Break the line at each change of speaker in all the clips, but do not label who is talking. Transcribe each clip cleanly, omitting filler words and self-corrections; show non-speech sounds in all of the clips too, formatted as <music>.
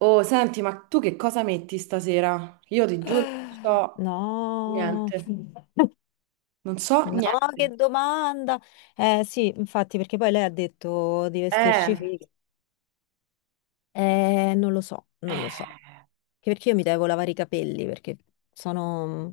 Oh, senti, ma tu che cosa metti stasera? Io ti giuro, non so
No,
niente. Non so
no,
niente.
che domanda. Eh sì, infatti, perché poi lei ha detto di vestirci
Eh,
fighe. Non lo so, non lo so. Anche
eh,
perché io mi devo lavare i capelli, perché sono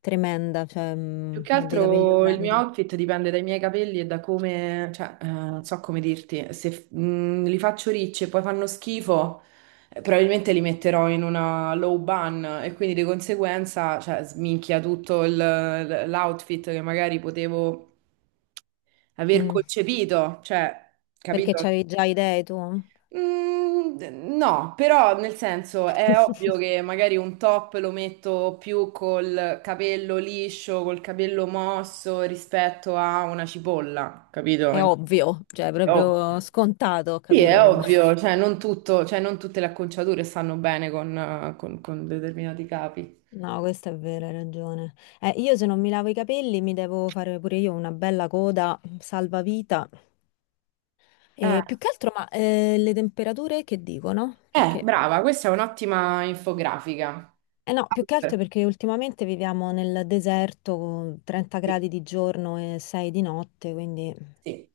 tremenda, cioè
Più che
ho dei capelli
altro il mio
orrendi.
outfit dipende dai miei capelli e da come, cioè, non so come dirti, se li faccio ricci e poi fanno schifo, probabilmente li metterò in una low bun e quindi di conseguenza, cioè, sminchia tutto l'outfit che magari potevo aver
Mm.
concepito, cioè,
Perché
capito?
c'avevi già idee tu?
Mm, no, però nel senso è ovvio
<laughs>
che magari un top lo metto più col capello liscio, col capello mosso rispetto a una cipolla, capito?
È ovvio, cioè è
È ovvio.
proprio scontato, ho
Sì, è
capito? Vabbè.
ovvio, cioè non tutto, cioè non tutte le acconciature stanno bene con, con determinati capi.
No, questa è vera, hai ragione. Io se non mi lavo i capelli mi devo fare pure io una bella coda salvavita.
Eh,
E più che altro, ma le temperature che dicono? Perché...
Brava, questa è un'ottima infografica.
Eh no, più che altro perché ultimamente viviamo nel deserto con 30
Sì.
gradi di giorno e 6 di notte, quindi...
Sì.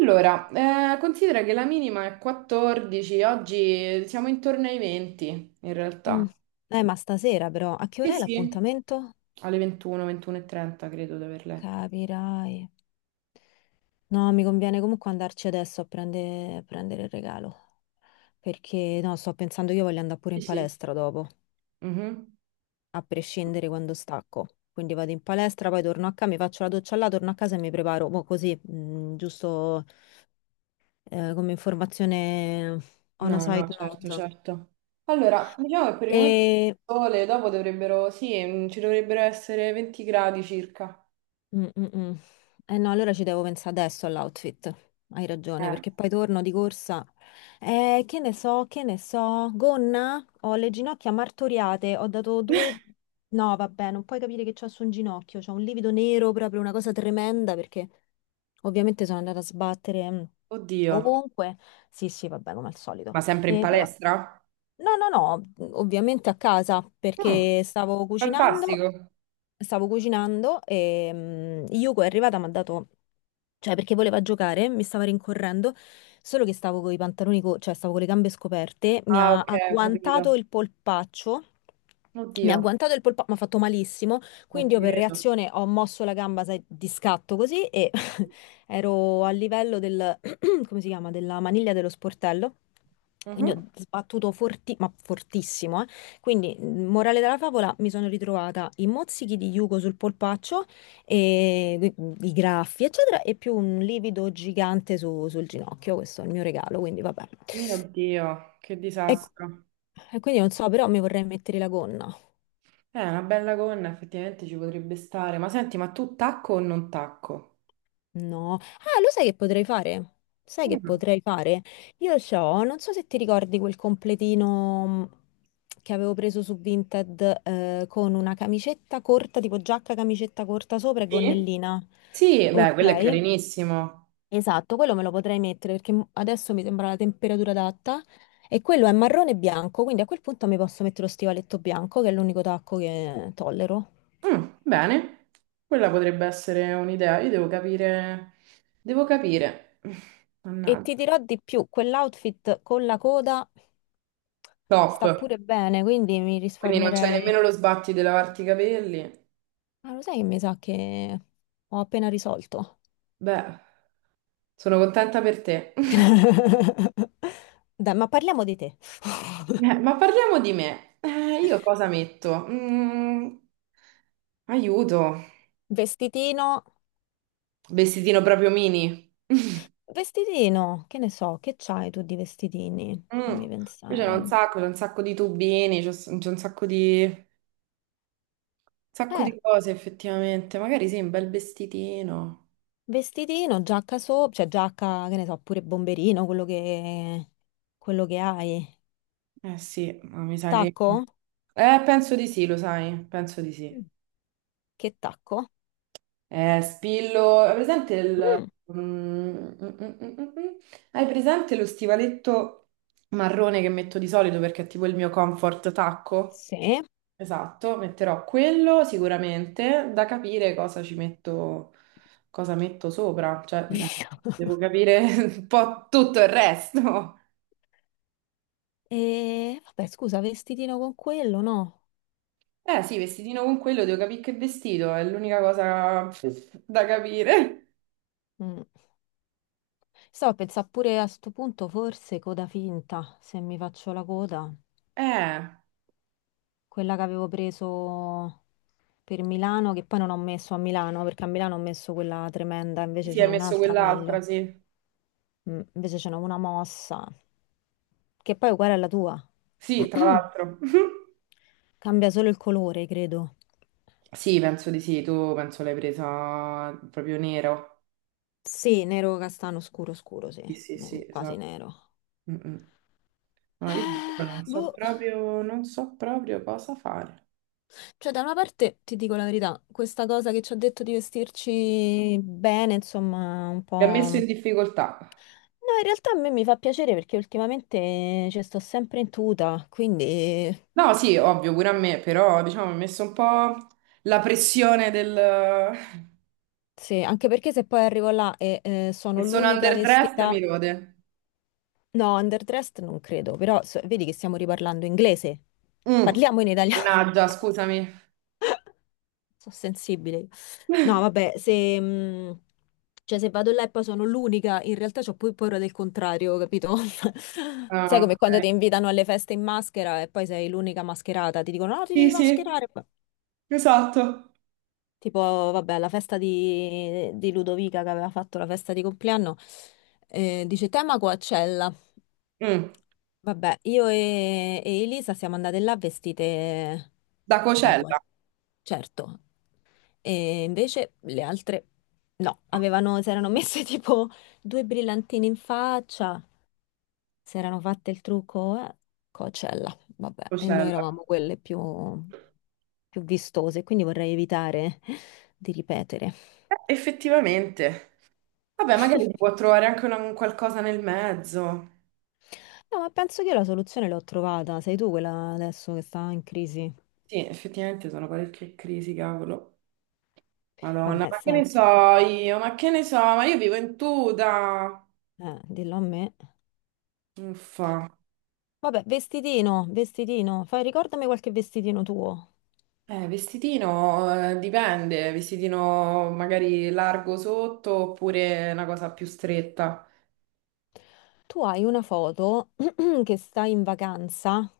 Allora, considera che la minima è 14, oggi siamo intorno ai 20 in
Mm.
realtà.
Ma stasera però, a che
Sì,
ora è
sì.
l'appuntamento?
Alle 21, 21:30 credo di aver letto.
Capirai. No, mi conviene comunque andarci adesso a a prendere il regalo. Perché no, sto pensando io voglio andare pure
Sì,
in
sì.
palestra dopo,
Mhm.
a prescindere quando stacco. Quindi vado in palestra, poi torno a casa, mi faccio la doccia là, torno a casa e mi preparo. Mo' così, giusto come informazione on a
No, no,
side
certo,
note.
certo. Allora, diciamo che per il momento il sole, dopo dovrebbero, sì, ci dovrebbero essere 20 gradi circa.
Mm, mm, mm. Eh no, allora ci devo pensare adesso all'outfit. Hai ragione,
Eh.
perché poi torno di corsa. Che ne so, che ne so. Gonna? Ho le ginocchia martoriate. Ho dato due...
<laughs>
No, vabbè, non puoi capire che c'ho su un ginocchio. C'ho un livido nero, proprio una cosa tremenda, perché ovviamente sono andata a sbattere
Oddio,
ovunque. Sì, sì, vabbè, come al solito.
ma sempre in
Però...
palestra?
No, no, no, ovviamente a casa,
Mm,
perché stavo cucinando.
Fantastico.
Stavo cucinando e Yuko è arrivata e mi ha dato, cioè, perché voleva giocare, mi stava rincorrendo, solo che stavo con i pantaloni, cioè stavo con le gambe scoperte, mi
Ah,
ha
ok, ho capito.
agguantato il polpaccio, mi ha
Oddio,
agguantato il polpaccio, mi ha fatto malissimo,
ma
quindi
ti
io per
credo.
reazione ho mosso la gamba, sai, di scatto così e <laughs> ero a livello del, <clears throat> come si chiama, della maniglia dello sportello, quindi
Mhm.
ho sbattuto ma fortissimo, eh. Quindi, morale della favola, mi sono ritrovata i mozzichi di Yugo sul polpaccio e i graffi, eccetera, e più un livido gigante sul ginocchio. Questo è il mio regalo, quindi vabbè.
Mio Dio, che
E,
disastro.
e quindi non so, però mi vorrei mettere la gonna.
Una bella gonna effettivamente ci potrebbe stare. Ma senti, ma tu tacco o non tacco?
No. Ah, lo sai che potrei fare? Sai che
Mm.
potrei fare? Io c'ho, non so se ti ricordi quel completino che avevo preso su Vinted con una camicetta corta, tipo giacca, camicetta corta sopra e
Sì?
gonnellina.
Sì, beh,
Ok.
quello è carinissimo.
Esatto, quello me lo potrei mettere perché adesso mi sembra la temperatura adatta e quello è marrone e bianco, quindi a quel punto mi posso mettere lo stivaletto bianco, che è l'unico tacco che tollero.
Bene, quella potrebbe essere un'idea. Io devo capire. Devo capire. <laughs> <sighs>
E ti
Mannaggia.
dirò di più, quell'outfit con la coda
Top.
sta pure bene, quindi mi
Quindi non c'è nemmeno
risparmierei...
lo sbatti di lavarti i capelli.
Ma lo sai che mi sa che ho appena risolto?
Beh, sono contenta per te. <laughs>
<laughs> Dai, ma parliamo di te.
Ma parliamo di me. Io cosa metto? Aiuto.
Vestitino,
Vestitino proprio mini. <laughs>
vestitino, che ne so, che c'hai tu di vestitini?
Mm.
Fammi
Qui
pensare.
c'è un sacco di tubini, c'è un sacco di, un sacco
Eh.
di cose effettivamente. Magari sì, un bel vestitino.
Vestitino, giacca sopra, cioè giacca, che ne so, pure bomberino, quello che hai.
Eh sì, ma mi sa che...
Tacco?
Penso di sì, lo sai, penso di
Mm,
sì.
che tacco?
Spillo... Hai presente il...
Mm,
Mm, mm, mm, mm, mm. Mm? Hai presente lo stivaletto marrone che metto di solito perché è tipo il mio comfort tacco?
sì.
Esatto, metterò quello sicuramente, da capire cosa ci metto, cosa metto sopra, cioè devo
<laughs>
capire <laughs> un po' tutto il resto.
E vabbè, scusa, vestitino con quello, no?
Eh sì, vestitino con quello, devo capire che vestito, è l'unica cosa <laughs> da capire.
Mm. Stavo a pensare pure a sto punto, forse coda finta, se mi faccio la coda.
Eh,
Quella che avevo preso per Milano, che poi non ho messo a Milano, perché a Milano ho messo quella tremenda, invece
sì,
ce
hai
n'ho
messo
un'altra
quell'altra,
meglio.
sì.
Invece c'è una mossa, che poi è uguale alla tua.
Sì, tra
<clears throat>
l'altro. <laughs>
Cambia solo il colore, credo.
Sì, penso di sì, tu penso l'hai presa proprio nero.
Sì, nero castano scuro scuro, sì,
Sì, sì, sì,
Quasi
esatto.
nero.
Mm, mm. Ma io
Eh,
non so
boh,
proprio, non so proprio cosa fare.
cioè da una parte ti dico la verità, questa cosa che ci ha detto di vestirci bene, insomma, un po'...
Mi ha messo in
No,
difficoltà.
in realtà a me mi fa piacere perché ultimamente ci sto sempre in tuta, quindi
No, sì, ovvio, pure a me, però diciamo mi ha messo un po' la pressione del... <laughs>
sì, anche perché se poi arrivo là e
che
sono
sono
l'unica
underdressed,
vestita...
mi rode.
No, underdressed non credo, però vedi che stiamo riparlando inglese.
Mm.
Parliamo in italiano.
Mannaggia,
<laughs>
scusami.
Sono sensibile. Io. No, vabbè, se, cioè, se vado là e poi sono l'unica, in realtà ho poi paura del contrario, capito? <laughs> Sai
Ah,
come quando
ok.
ti invitano alle feste in maschera e poi sei l'unica mascherata, ti dicono no, ti
Sì,
devi
sì,
mascherare.
esatto.
Tipo, vabbè, la festa di Ludovica che aveva fatto la festa di compleanno, dice tema Coachella.
Mm.
Vabbè, io e Elisa siamo andate là vestite
Da
da qua,
Cocella.
certo. E invece le altre no, avevano, si erano messe <laughs> tipo due brillantini in faccia si erano fatte il trucco a Coachella, vabbè, e noi
Cocella.
eravamo quelle più, più vistose, quindi vorrei evitare di ripetere.
Effettivamente. Vabbè, magari si può trovare anche un qualcosa nel mezzo.
No, ma penso che io la soluzione l'ho trovata, sei tu quella adesso che sta in crisi.
Sì, effettivamente sono parecchie crisi, cavolo. Madonna,
Vabbè,
ma che ne so
senti,
io? Ma che ne so? Ma io vivo in tuta.
dillo a me.
Uffa.
Vabbè, vestitino, vestitino, fai, ricordami qualche vestitino tuo.
Vestitino, dipende, vestitino magari largo sotto oppure una cosa più stretta.
Tu hai una foto <clears throat> che stai in vacanza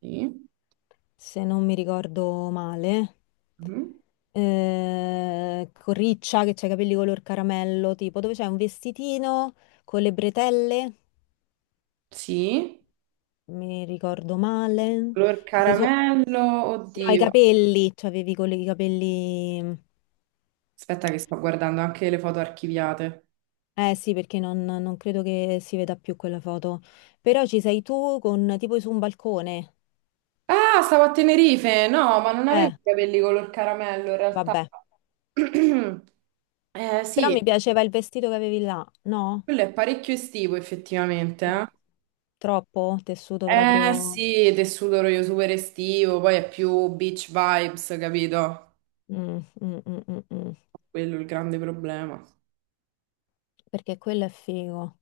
Sì.
se non mi ricordo male,
Mhm.
con Riccia che c'ha i capelli color caramello, tipo dove c'è un vestitino con le bretelle,
Sì.
mi ricordo male,
Color
che sei su...
caramello,
No, i
oddio.
capelli, cioè avevi con i capelli...
Aspetta che sto guardando anche le foto archiviate.
Eh sì, perché non credo che si veda più quella foto. Però ci sei tu con tipo su un balcone.
Ah, stavo a Tenerife. No, ma non avevo
Eh,
i capelli color caramello in realtà.
vabbè.
<clears throat>
Però
Sì,
mi piaceva il vestito che avevi là, no?
quello è parecchio estivo effettivamente,
Mm.
eh.
Troppo tessuto
Eh
proprio.
sì, tessuto io super estivo, poi è più beach vibes, capito?
Mm, mm, mm, mm, mm.
Quello è il grande problema.
Perché quello è figo.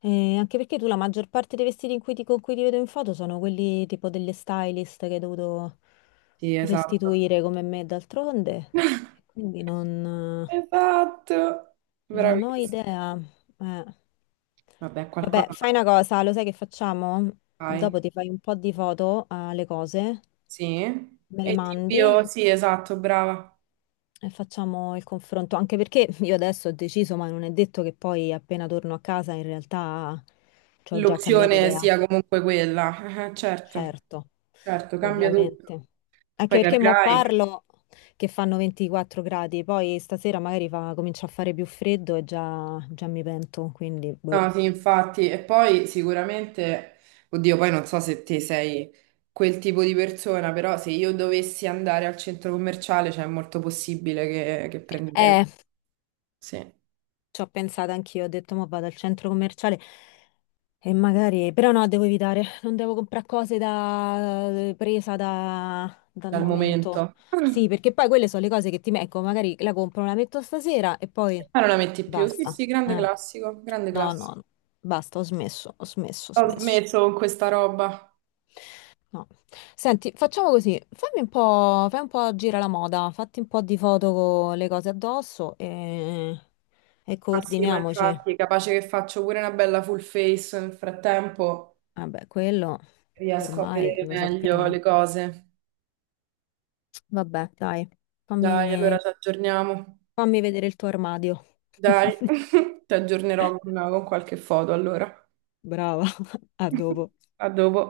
E anche perché tu la maggior parte dei vestiti in cui con cui ti vedo in foto sono quelli tipo delle stylist che hai dovuto
Sì, esatto.
restituire come me d'altronde.
<laughs>
E quindi non,
Esatto,
non ho
bravissimo.
idea. Eh.
Vabbè,
Vabbè,
qualcosa
fai una cosa, lo sai che facciamo?
fai.
Dopo ti fai un po' di foto alle cose,
Sì.
me le
E
mandi.
tipo, sì, esatto, brava.
E facciamo il confronto, anche perché <laughs> io adesso ho deciso, ma non è detto che poi appena torno a casa in realtà ci ho già cambiato
L'opzione
idea.
sia comunque quella. <laughs> Certo,
Certo,
certo, cambia tutto.
ovviamente. Anche
Poi
perché mo
capirai.
parlo che fanno 24 gradi, poi stasera magari comincia a fare più freddo e già mi pento, quindi boh.
No, sì, infatti, e poi sicuramente, oddio, poi non so se te sei quel tipo di persona, però se io dovessi andare al centro commerciale, cioè è molto possibile che prenderei,
Eh,
sì,
Ci ho pensato anch'io, ho detto, ma vado al centro commerciale e magari, però no, devo evitare, non devo comprare cose da... presa dal
dal
momento.
momento.
Sì,
<clears throat>
perché poi quelle sono le cose che ti ecco, magari la compro, la metto stasera e poi
Ma non la metti più? Sì,
basta.
sì, grande
Eh.
classico, grande
No, no,
classico.
no. Basta, ho smesso, ho smesso, ho
Ho
smesso.
smesso con questa roba.
No. Senti, facciamo così, fammi un po', fai un po' gira la moda, fatti un po' di foto con le cose addosso e
Ah sì, ma
coordiniamoci.
infatti, capace che faccio pure una bella full face, nel frattempo
Vabbè, quello
riesco a
ormai
vedere
lo
meglio le
sappiamo.
cose.
Vabbè, dai,
Dai, allora
fammi,
ci aggiorniamo.
fammi vedere il tuo armadio.
Dai,
<laughs>
<laughs> ti aggiornerò con qualche foto allora.
Brava, <laughs> a dopo.
<laughs> A dopo.